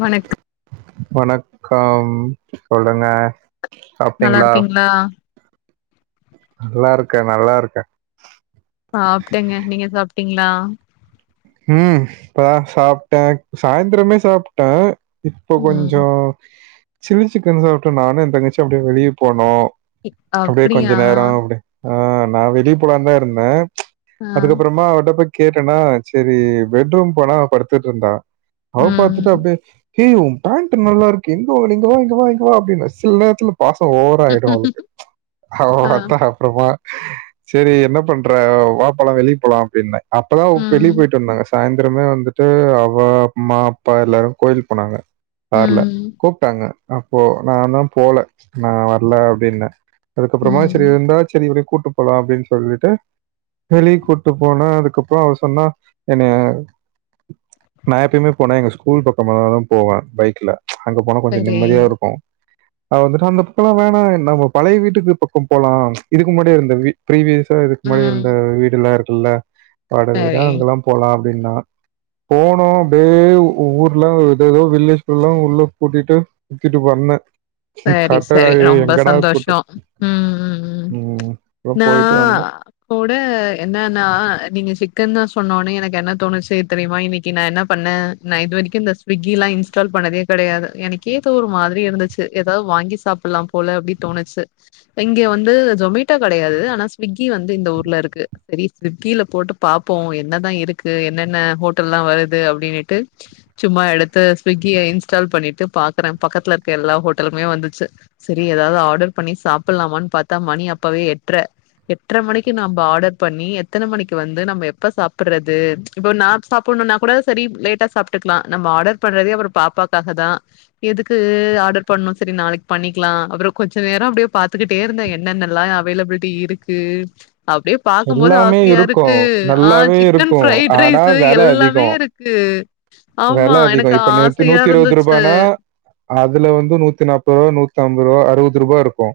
வணக்க வணக்கம் சொல்லுங்க நல்லா சாப்ட்டீங்களா இருக்கீங்களா நல்லா இருக்க நல்லா இருக்க ஆ சாப்புட்டங்க நீங்க சாப்புட்டீங்களா ம் இப்ப தா சாப்புட்ட சாயந்திரமே சாப்புட்ட இப்ப கொஞ்ச ம். சில்லிசிக்கன் சாப்புட்டு நானு எய தங்கச்சியு அப்டியே வெளில போனோ அப்டியே அப்டியா? கொஞ்ச நேர அப்டியே ஆ நா வெளிய போலானு தா இருந்த ஆ. அதுக்கப்பறம்மா அவகிட்ட போய் கேட்டனா சரி பெட்ரூம் போனா படுத்துட்டு இருந்தா அவ பாத்துட்டு ம். அப்டியே ஏய் உ போண்ட் நல்லா இருக்கு எங்க வாங்குனிங்க இங்க வா இங்க வா இங்க வா அப்டின்னா சில நேரத்துல பாச ஓவரா ஆயிடு அவளுக்கு அவ ஆ. அதா அப்பறமா சரி என்ன பண்ற வா போலா வெளியே போலா அப்படின்ன அப்பதா வெளிய ம். போயிட்டு வந்தாங்க சாயந்திரமே வந்துட்டு அவ அம்மா அப்பா எல்லாரு கோயிலுக்கு போனாங்க கார்ல ம். கூப்பிட்டாங்க அப்போ நா தா போல நா வரல அப்டின்ன அதுக்கப்பறமா ம். சரி இருந்தா சரி இவளையு ம்ம் கூட்டிட்டு போகலா அப்டின்னு சொல்லிட்டு வெளிய கூட்டிட்டு போன்ன அதுக்கப்பற அ சொன்னா என்னைய நா எப்பையுமே போனா எங்க ஸ்கூல் பக்க தா போவ பைக்ல அங்க போனா கொஞ்ச சரி. நிம்மதியா இருக்கும் அவ வந்துட்டு அந்த பக்கல்லா வேணா நம்ம பழைய வீட்டுக்கு பக்கம் போலா இதுக்கு முன்னாடி இருந்த ஃப்ரிவியஸ் இதுக்கு முன்னடி ம். இருந்த வீடு எல்லா இருக்குல்ல வாடக வீடா சரி. அங்கெல்லா போலா அப்டின்னா போனோ அப்டியே ஊர்லா ஏத ஏதோ வில்லேஜ்ல எல்லா உள்ள கூட்டிட்டு சுத்திட்டு வந்த சரி சரி ரொம்ப சந்தோஷ கூட்டு ம் ம் அப்றோ நா போயிட்டு வந்தோ கூட என்னன்னா நீங்க சிக்கன்னு தா சொன்னோனே எனக்கு என்ன தோணுச்சி தெரியுமா இன்னிக்கு நா என்ன பண்ண நா இது வரைக்கு இந்த ஸ்சுக்கி எல்லா இன்ஸ்டால் பண்ணாதே கிடையாது எனக்கே ஏதோ ஒரு மாதிரி இருந்துச்சி ஏதாவது வாங்கி சாப்புட்லா போல அப்டின்னு தோணுச்சி இங்க வந்து ஜொமேட்டோ கிடையாது ஆனா ஸ்சுகி வந்து இந்த ஊர்ல இருக்கு சரி ஸ்சுகியில போட்டு பாப்போ என்னதா இருக்கு என்னென்ன ஹோட்டல் எல்லா வருது அப்டின்னுட்டு சும்மா எடுத்து ஸ்சுக்கிய இன்ஸ்டால் பண்ணிட்டு பாக்கற பக்கத்துல இருக்க எல்லா ஹோட்ட லலுமே வந்துச்சி சரி ஏதாவது ஆர்டர் பண்ணி சாப்புடலாமான்னு பாத்தா மணி அப்பவே எட்டுர எட்ர மணிக்கு நம்ம ஆர்டர் பண்ணி எத்தன மணிக்கு வந்து நம்ம எப்ப சாப்புடுறது இப்போ நா சாப்பிடணும்னா கூட சரி லேட்டா சாப்பிட்டுக்கலா நம்ம ஆர்டர் பண்றதே அப்பற பாப்பாவுக்காக தா எதுக்கு ஆர்டர் பண்ணு சரி நாளைக்கு பண்ணிக்கலா அப்பற கொஞ்ச நேர அப்டியே பாத்துக்கிட்டே இருந்த என்ன என்ன எல்லா அவைலபிலிட்டி இருக்கு அப்டே பாக்குபோது எல்லாமே ஆசியா இருக்கு ஆ நல்லாவே சிக்கன் இருக்கு ப்ரைட் ஆனா ரைஸ்சு வெல எல்லாமே அதிகோ இருக் கு வெல அதிகோ இப்ப நேத் நூத்தி இருபது இருந்துச்சு. ரூபானா அதுலேருந்து நூத்தி நாற்பது நூத்தி அம்பது ரூவா அறுபது ரூபா இருக்கு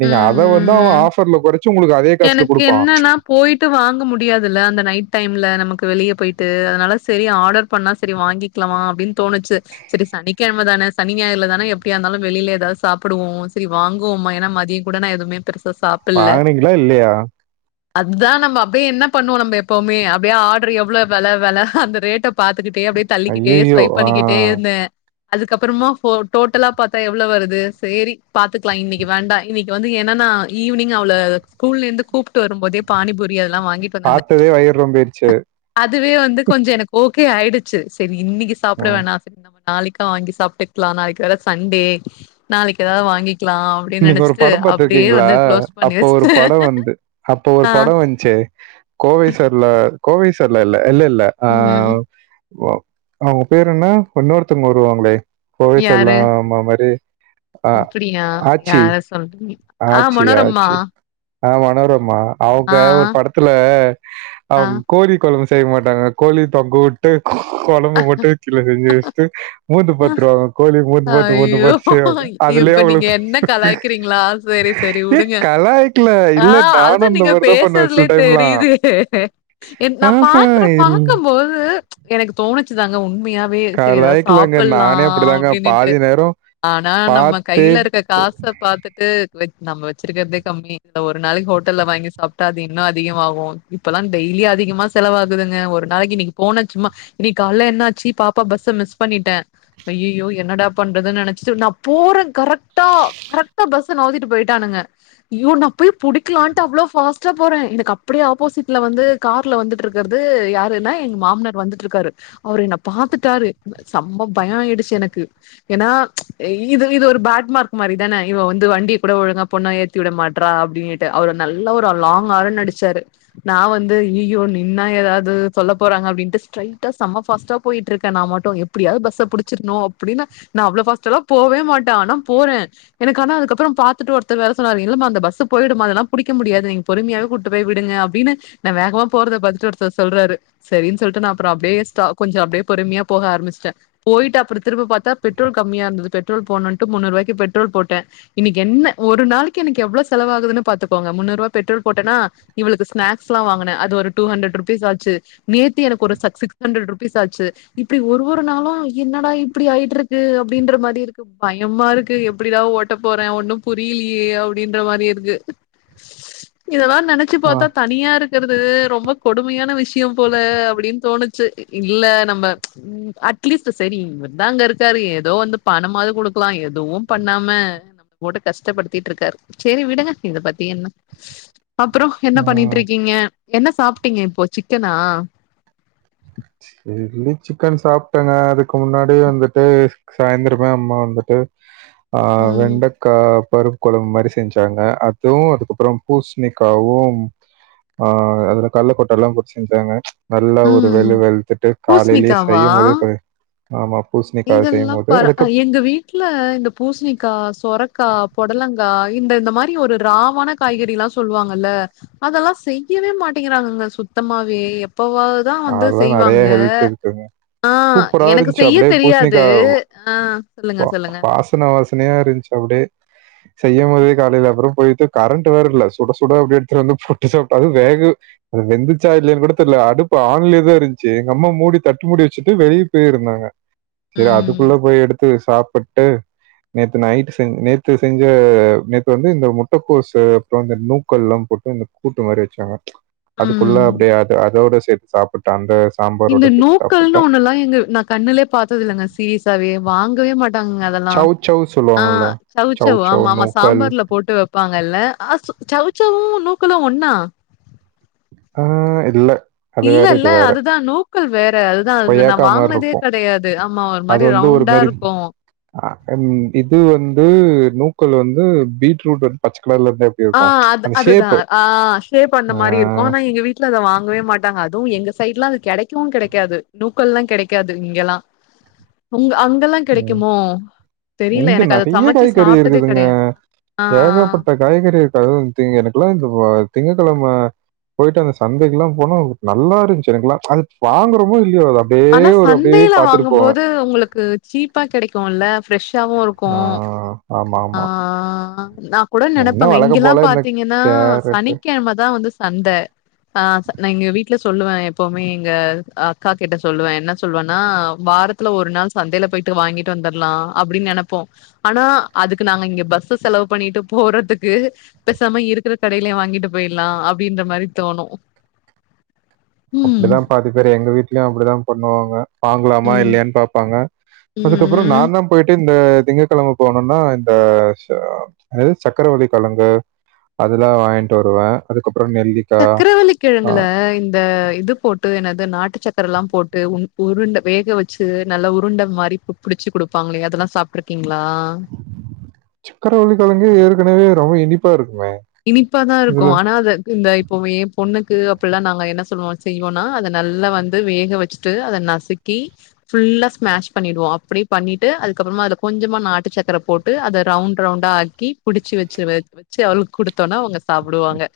நீங்க ம், அத வந்து அவ ம். ஆஃபர்ல குறைச்சி உங்களுக் எனக்கு என்னன்னா போயி்ட்டு வாங்க முடியாதுல அந்த நைட்டைமில்ல நமக்கு வெளியே போய்ட்டு அதனால சரி ஆர்டர் பண்ணா சரி வாங்கி கிலாமா அப்டினு தோணுச்சு சரி சனிக்கிழம தானே சனி ஞாயிறுலதானே எப்டியா இருந்தாலும் வெளியில ஏதாவது சாப்பிடுவோம் சரி வாங்குவோம்மா ஏன்னா மதிய குடனே எதுமே பெருசா சாப்பில்ல இல்ல இல்லியா அதுதான் நம்ம அப்டியே என்ன பண்ணுவோ நம்ம எப்பவுமே அப்டியே ஆர்டர் எவ்வளவு வெல வெல அந்த ரேட்ட பாத்துக்கிட்டே அப்டியே தள்ளிக்கிட்டே ஐய்யய்யோ ஸ்வைப் ஆ பண்ணிக்கிட்டே இருந்த அதுக்கப்புறமா போ டோட்டலா பாத்தா எவ்ளோ வருது சேரி பாத்துக்கலாம் இன்னிக்கு வேண்டாம் இன்னிக்கு வந்து என்னன்னா ஈவினங் அவள ஸ்கூல்லேருந்து கூப்டு வரும்போதே பானிபுரி அதெலாம் வாங்கிட் பாத்ததே வயிறு நொம்பியிடுச்சி அதுவே வந்து கொஞ்ச எனக்கு ஓகே ஆயிடுச்சி சரி இன்னிக்கு சாப்பிட ம் வேணாம் நம்ம நாளைக்கா வாங்கி சாப்பிட்டுக்கலாம் நாளைக்கு வேற சண்டே நாளைக்கு ஏதாவது வாங்கி க்கலாம் அப்டின்னு நீங்க ஒரு நினச்சிட்டு படம் அப்டியே பார்த்துருக்கீங்களா வந்து க்ளோஸ் அப்ப பண்ணியச் ஒரு படம் வந்து அப்போ ஒரு படம் வந்ச்சே கோவை சர்லா கோவை சர்லா இல்ல இல்ல இல் இல்ல ம் அவ் அவங்க பேர் என்ன இன்னொருத்தங்க வருவாங்களே கோவை சரலா அம்மா மாரி அ ப்பியா யார சொல் ஆ மனோரம்மா ஆ மனோரம்மா அவுங்க ஆ ஒரு படத்துல ஆ அவங் கோர குழம்பு செய்ய மாட்டாங்க கோழி தொங்க வுட்டு குழம்பு மட்டு கீழ செஞ்சு வச்சுட்டு மோந்து ஆ பத்துருவாங்க கோழி மோந்து பத்து மோந்து ஐயோ! பத்து செய்வாங்க அதுலியே இப்ப ஒரு நீங்க என்ன கலாய்க்கிறீங்களா? சரி, சரி ஏ உடுங்க. கலாய்க்குல இல்ல நானு அந்த மாதிரிதா பண்ணரத் லேதெரியுதே ஏ எ எ ஆஹா நா‌பத்ர இல் பாக்குபோது எனக்கு தோணுத் ச்சங்க உண்மையாவே செரி ஏதாவது கலாய்க்கலங்க சாப்பில்லா நானே அப்படிதாங்க அப்டின்னுட்டு பாதி நேரம் ஆனா நம்ம பார்த்து கையில இருக்க காச பாத்துட் ட்டு வச் நம்ம வச்சிருக்கறதே கம்மி இந்த ஒரு நாளைக்கு ஹோட்டல்ல வாங்கி சாப்ட்டா அது இன்னு அதிகமாகு இப்பல்லா டெய்லி அதிகமா செலவாக்குதுங்க ஒரு நாளைக்கு இன்னிக்கு போன சும்மா இன்னிக் கால என்னாச்சி பாப்பா பஸ்ஸ மிஸ் பண்ணிட்ட ஐயியோ என்னடா பண்றதுன்னு நினைச்சி நா போற கரெக்டா கரெக்டா பஸ்ஸ நஉதிட்டு போயிட்டானுங்க ய்யோ நா போய் புடிக்காளான்ட்டு அவ்ளோ ஃபாஸ்டா போற எனக்கு அப்டியே ஆப்போசிட்ல வந்து கார்ல வந்துட்டு இருக்கருறது யாருன்னா எங்க மாமனார் வந்துட்டு இருக்காரு அவரு என்ன பாத்துட்டாரு சம்ம பயோ ஆயிடுச்சு எனக்கு ஏன்னா இது இது ஒரு பேட் மார்க் மாரி தானே இவ வந்து வண்டிய கூட ஒழுங்கா பொண்ண ஏத் தி விட மாட்ரா அப்படின்னுட்டு அவரு நல்லா ஒரு லாங் ஆரன் அடிச்சாரு நா வந்து ஐயியோ நின்னா ஏதாது சொல்ல போறாங்க அப்டின்ட்டு ஸ்ட்ரை டா செம்மா பாாஸ்டா போயிட்டிருக்க நாமட்டு எப்படியாவது பஸ்அ புடிச்சிருனோ அப்டின்னு நா அவ்ளோ ஃபாஸ்டாலா போவே மாட்ட ஆனா போற எனககான அதுக்கப்புறோ பாத்துட்டு ஒருத்தர் வேர சொனாரு இல்ல மா அந்த பஸ் போயிடுமா அதெல்லா புடிக்க முடியாது நீங் பொறுமையாவே கூட்டு போய் விடுங்க அப்டின்னு நா வேகமா போறத பார்த்துட்டு ஒருதர் சொல்றாரு சரின் சொல்லிட்டு நா அப்ரொ அப்படியே ஸ்டாப் கொஞ்ச அப்டியே பொறுமையா போக ஆர்மிச்சுட போயிட்டு அப்புற திரும்ப பாதா பெட்ரொல் கம்மிய இருந்தது பெட்ரல் போனுன்ட்டு முன்னூறுவாய்கு பெட்ரோல் போட்ட இன்னிக்கு என்ன ஒரு நாளைக்கு எனக்கு எவ்லோ செலவாகுதுன்னு பாத்துக்கோங்க முன்னூறு ரூபா பெட்ரோல் போட்டன்னா இவளுக்கு ஸ்நாக்ஸ்சலா வங்குன அது ஒரு டூ ஹண்ட்ரட் ருபீஸ் ஆச்சு நேத்தி எனக்கு ஒரு ச சிக்ஸ் ஹண்ட்ரட் ருபீஸ் ஆச்சு இப்டி ஒரு ஒரு நாளு என்னடா இப்டி ஆயிட்ருக்கு அப்டின்றா மாரி இருக் பயமா இருக்கு எப்டிடா ஓட்ட போற ஒண்ணு புரியிலியே அப்டின்றா மாரி இருக்கு இதெல்லா நெனச் ச்சு ஆ, பாத்தா தனியா இருக்கிறது ரொம்ப கொடுமையான விஷய போல அப்டின்னு தோணுச் சு இல்ல நம்ம ம் அட்லீஸ்ட் சரி இவர் தா அங்க இருக்காரு ஏதோ வந்து பணமாவது குடுக்லா எதுவு பண்ணாம போட்டு கஷ்டப்படுத்திட்டு இருக்காரு சரி விடுங்க இத பத்தீ என்ன அப்றோ என்ன ஆ, பண்ணிட்டு இருக்கீங்க என்ன சாப்ட்டீங்க இப்போ சிக்கனா சில்லி சிக்கன் சாப்ட்டங்க அதுக்கு முன்னாடி வந்துட்டு சாயந்திரமே அம்மா வந்துட்டு ஆ ம் வெண்டக் க்கா பருப்பு கொழம்பு மாரி செஞ்சாங்க அதுவு அதுக்கப்புறோ பூசணிக்காவும் ஆ அதுல கள்ளகொட்டலா போட்டு செஞ்சாங்க நல்லா ஒரு ம் வெளுவெளுத்துட்டு காலைலயே பூஸ்ணிக்காவா செய்யுமோதே கொடு ஆமா பூசணிக் இதெல்லா பர எங்க வீட் ட்ல இந்த பூசணிக்கா சொரக்கா பொடலங்கா இந்த இந்த மாரி ஒரு ராவாண காய்கறிலா சொல்லுவாங்கல்ல அதெல்லா செய்யவே மாட்டேங்கிறாங்கங்க சுத்தமாவே எப்பவாவ் தா வந்து அதெல்லாம் நிறைய செய்வாங்க ஹெல்த் இருக்குங்க ஆ சூப்பரா எனக்கு இருந்துச்சு செய்யத் அப்டியே தெரியாது பூசணிக்கா ஆ சொல்லுங்க வா சொல்லுங்க வாசன வாசனையா இருந்ச்சு அப்டே செய்யும் போதே காலையில அப்புறோ போயிட்டு கரண்ட் வேற இல்ல சுட சுட அப்டே எடுத்து வந்து போட்டு சாப்ட்டு அது வேகு அது வெந்துச்சா இல்லலையான்னு கூட தெரில அடுப் பு ஆன்லயேதா இருந்ச்சு எங்க அம்மா மூடி தட்டு மூடி வச்சுட்டு வெளிய போய் இருந்தாங்க சரி ம். அதுக்குள்ள போய் எடுத்து சாப்புட்டு நேத்து நைட்டு செஞ் நேத்து செஞ்ச நேத்து வந்து இந்த முட்டகோசு அப்புற இந்த நூக்கல்லா போட்டு இந்த கூட்டு மாரி வச்சாங்க அதுக்குள்ள ம். அப்டி அத அதோட சேத்து சாப் ந்த அந்த சாம் இந்த நூக்கல்னு ஒண்ணு எல்லா எங்க நான் கண்ணுலே பாத்ததே இல்லங்க சீரீஸாவே வாங்கவே மாட் டாங்க அதெல்லா சவ் சவ் ஆ சொல்லுவாங்கல்ல சவ் சவுச்சவு சவ் ஆமா ஆமா நூக்கல் சாம்பார்ல போட்டு வப்பாங்கல்ல அ சவுச்சவு நூக்கலு ஒன்னா ஆ இல்ல அது வேற இல்ல இது இல்ல வேற. அதுதா நூக்கல் வேற அதுதா நா கொய்யாக்கா மாரி வாங்குனதே இருக்கும். கெடையாது ஆமா ஒரு அது மாரி வந்து ஒரு ரவுண் டா மாரி இருக்கு அ இது வந்து நூக்கல் வந்து பீட்ரூட் வந்து பச்சகலர்ல இருந்தா எப் ஆ அது அதுதா ஆ ஸ்டே பண்ண ஆ மாரி இருக்கு ஆனா எங்க வீட்ல அத வாங்கவே மாட்டாங்க அதும் எங்க சைடுலா அது கெடைக்கவு கெடைக்காது நூக்கல்லா கெடைக்காது இங்கல்லா உங்க அங்கல்லா ம் கெடைக்குமோ இங்க நெறைய காய்கறி இருக்குதுங்க கிடையாது. ஆ. ஏகபட்ட காய்கறியிருக்கு அதுவு திங் எனக்கெல்லா இந்த திங்ககெழம போயிட்டு அந்த சந்தைக்குல்லா போனா நல்லா இருஞ்சு எனக்குலா அது வாங்குறமோ இல்லையோ அத ஆனா சந்தைல வாங்கும்போது உங்களுக்கு சீப்பா கெடைக்கும்ல ஃப்ரெஷ்ஷாவு இருக்கு ஆ ஆமா ஆ ஆ நா கூட நெனப்பங்க வழக்கம் இங்கெல்லா போல இந்த பாத்தீங்கன்னா கேரட் சனிக்கெழமதா வந்து சந்த ஆ நா இங்க வீட் ட்ல சொல்லுவ எப்பவுமே இங்க அக்கா கிட்ட சொல்லுவே என்ன சொல்லுவன்னா வாரத் துல ஒரு நாள் சந்தையில போயிட்டு வாங்கிட்டு வந்துரலா அப்டின்னு நெனப்போ ஆனா அதுக்கு நாங்க இங்க பஸ்ஸு செலவு பண்ணிட்டு போறதுக்கு பேசாம இருக்கிற கடையிலயே வாங்கிட்டு போயிடலா அப்டின்ற மாரி தோணு ம் அப்டிதா பாதி பேரு எங்க வீட்லயு அப்டித்தா பண்ணுவாங்க வாங்கலாமா ம் இல்லையான் பாப்பாங்க ம் அதுக்கப்புற நா ம் தா போயிட்டு இந்த திங்ககெழமை போனுனா இந்த ஷ அது சக்கரவள்ளி கெழங்கு அதெல்லா வாங்கிட்டு வருவ அதுக்கப்பற நெல்லிக் சக்கரவள்ளிகிழங்குல இந்த இது போட் டு ன்னாது நாட்டு சக்கரல்லா போட்டு உண் உருண்ட வேக வச்சு நல்லா உருண்ட மாரி பு புடிச்சு குடுப்பாங்கலே அதெல்லா சாப்ட்டுருக்கீங்ளா சக்கரவள்ளிக்கெழங்கு ஏற்கனவே ரொம்ப இனிப்பா இருக்குமே இனிப்பா தா இருக்கு இதுல ஆனா அது இந்தய் பமே யே பொண்ணுக்கு அப்பல்லா நாங்க என்ன சொல்லுவோ செய்வோனா அத நல்லா வந்து வேக வச்சுட்டு அத நசுக்கி ஃபுல்லா ஸ்மாஷ் பண்ணிடுவோ அப்டி பண்ணிட்டு அதுக்கப்புறமா அது கொஞ்சம நாட்டு சக்கர போட்டு அத ரவுண்ட் ரவுண்டா ஆக் க்கி புடிச்சு வச்சு வச்சு அவளுக்கு குடுத்தோனா அவங்க சாப்டுவாங்க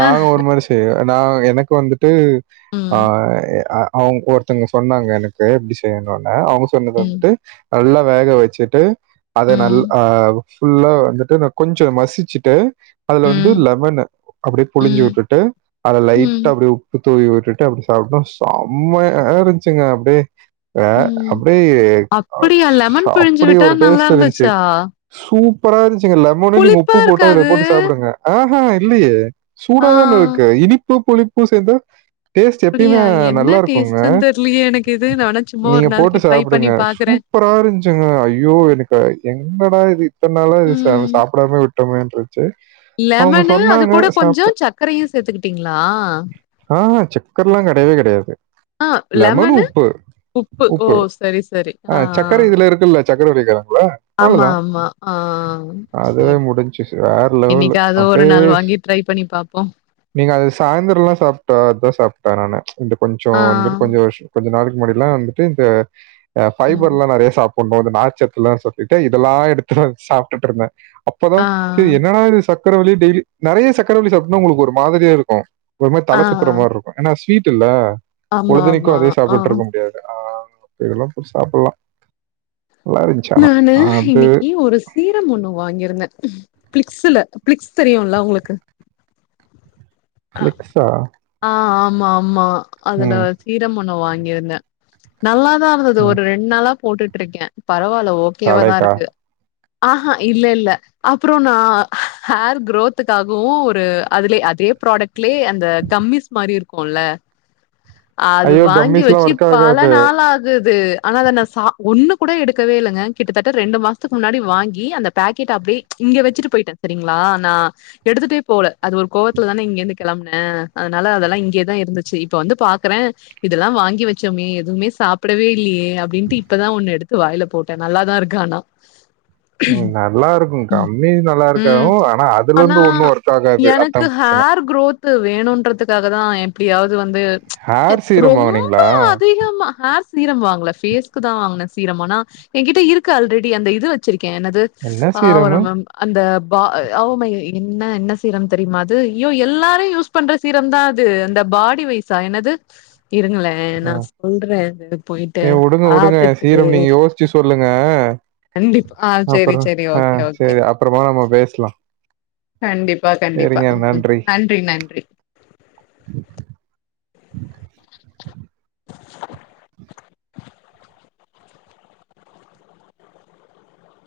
நாங்க ஒரு மாதிரி செய்வ நா எனக்கு வந்துட்டு ம், ஆஹ் ஆ அவங்க ஒருத்தங்க சொன்னாங்க எனக்கு எப்டி செய்யணுன்னு அவங்க சொன்னது ம், வந்துட்டு நல்லா வேக வெச்சுட்டு அத நல் ம், ஹா ஃபுல்லா வந்துட்டு கொஞ்சோ மசிச்சுட்டு அதுல வந்து ம், லெமனு அப்டியே புழிஞ்சு ம், வுட்டுட்டு அது லைட்டா ம், அப்டியே உப்பு தூவி விட்டுட்டு அப்டி சாப்டோ செம்மயா இருந்துச்சுங்க அப்டியே ஆஹ ம். அப்டியே ஆ அப்படியா? ஸ்ஸு லெமன் பிழிஞ்சு அப்டி விட்டா ஒரு நல்லா டேஸ்ட் இருந்துச்சு இருந்துச்சா? சூப்பரா இருந்துச்சிங்க லெமனு நீங்க புளிப்பா உப்பு போட்டு அதுல இருக்காது? போட்டு சாப்டுங்க ஆஹ்ஹ இல்லையே சூடாதானே ஆ. இருக்கு இனிப்பு புளிப்பு சேந்த டேஸ்ட் எப்பயுமே அப்படியா? என்ன நல்லா இருக்குங்க டேஸ்ட்டுன்னு தெரியலையே எனக்கு இது. நான் வேணா சும்மா ஒரு நீங்க நாளைக்கு போட்டு ட்ரை பண்ணி சாப்டுங்க பாக்குறேன். சூப்பரா இருஞ்சுங்க ஐயோ எனக்கு என்னடா இது இத்தன நாளா இத ம். சாப்பிடாம விட்டொமேன்ருக்கு விட்டோமேன்றுக்குது சரி அவங்க சொன்னாங்க கொஞ்சோ சாப்பிட்டேன். சக்கரையும் சேத்துக்கிட்டீங்ளா ஆஹ் சக்கரல்லா கெடையவே கெடையாது ஆஹ் லெமனு உப்பு ஓ சரி சரி ஆ சர்க்கரை ஆஹ்ஹ் இதுல இருக்குல்ல, சர்க்கரை வெள்ளிக்கிழங்குல ஆமா அவ்வளோதான். ஆமா ஆஹ் அதுவே சரி முடிஞ்சுச்சு. வேற லெவலு. என்னைக்காது ஒரு அப்படியே நாள் வாங்கி ஸ்- ட்ரை பண்ணி பாப்போம் நீங்க அது சாய்ந்தரல்லா சாப்ட்டா அதுதா சாப்ட்ட நானு இது கொஞ்சோ ஆ, வந்துட்டு கொஞ்ச வெஸ் கொஞ்ச நாளைக்கு முன்னடியெல்லா வந்துட்டு இந்த ஆஹ் ம். ஃபைபர்ல்லா நெறைய சாப் ஒண்ணு வந்து நார் சத்துலா சொல்லிட்டு இதெல்லா எடுத்துனு வந் சாப்டுட்டுருந்தே அப்பதா ஆ, சரி என்னாட இது சக்கரவள்ளியே டெய்லி நிறைய சக்கரைவலி சாப்ட்னா உங்களுக்கு ஒரு மாதிரியா இருக்கு ஒரு மாதி ஆ. தல சுத்துற மாரிருக்கு ஏனா ஸ்வீட் இல்ல பொழுதனிக்கு ஆமாமா. அதே ஆ. சாப்ட்டு இருக்க முடியாது ஆ இதெல்லா போட் சாப்பல்லா நல்லாருக் நானு இன்னைக்கு ஒரு சீரம் ஒன்னு வாங்கிருந்தே பிளிக்ஸ்ல பிளிக்ஸ் தெரியுல்ல உங்களுக்கு ஃபிலிக்ஸா ஆஹ் ஆமா ஆமா அதுல சீரம் ஒன்னு வாங்கியிருந்தே நல்லாதா அது ஒரு ம் ரெண்டு நாளா போட்டுட்டு இருக்கே பரவால்ல தலைக்கா ஓகேவாதாருக்கு ஆஹ் ஹ இல்ல இல்ல அப்புறோ நா ஹேர் க்ரோத்துக்காகவு ஒரு அதலே அதே ப்ராடக்ட்லயே அந்த கம்மிஸ் மாரி இருக்குல்ல அது ஐயோ வாங்கி கம்மிஸ்லாம் வெச்சு ஒர்க் பல ஆகாது நாள் ஆகுது ஆனா அத நான் சா ஒன்னு கூட எடுக்கவே இல்லங்க கிட்டத்தட்ட ரெண்டு மாசத்துக்கு முன்னாடி வாங்கி அந்த பேக்கெட் அப்டியே இங்க வச்சிட்டு போயிட்டே சரிங்ளா நா எடுத்துட்டே போல அது ஒரு கோவ த்ல தானே இங்கேருந்து கிளம்பனே அதனால அதல்லா இங்யேதா இருந்துச்சு இப்ப வந்து பாக்குறே இதெல்லா வாங்கி வச்சோமே எதுமே சாப்டவே இல்லையே அப்டின்ட்டு இப்பதா ஒண்ணு எடுத்து வாயில போட்டே நல்லாதா இருக்கு ஆனா ம் நல்லா இருக்கும் கம்மிஸ் நல்லா ம். இருக்காவு ஆனா ஆனா அதுலருந்து ஒண்ணும் ஒர்க் ஆகாது அத்தா எனக்கு பிரச்ச ஹேர் குரோத் வேணும்ன்றதுக்காக தா எப்டியாவது வந்து ஹேர் சீரம் ரொம்ப வாங்குனீங்களா அதிகமா ஹேர் சீரம் வாங்கல பேஸ்கு தா வாங்கனே சீரம்னா ஆனா என் கிட்ட இருக்கு ஆல்ரெடி அந்த இது வெச்சிருக்கே என்னது என்ன சீரம் ஆவருமேம் அந்த ஆவ் மை ன்ன என்ன சீரம் தெரியுமா அத் து யோ எல்லாரு யூஸ் பண்ற சீரம் தா அது அந்த பாடி வைசா என்னது இருங்களே ஆ நா சொல்றே இது போயிட்டு ஏ உடுங்க உடுங்க பாத்துட்டு சீரம் நீங்க யோசிச்சு சொல்லுங்க கண்டிப்பா ஆ செரி அப்புறம் செரி ஆ ஓகே ஓகே சரி அப்புறமா நம்ம பேசலாம் கண்டிப்பா கண்டிப்பா ம் மிக்கநன்றி நன்றி நன்றி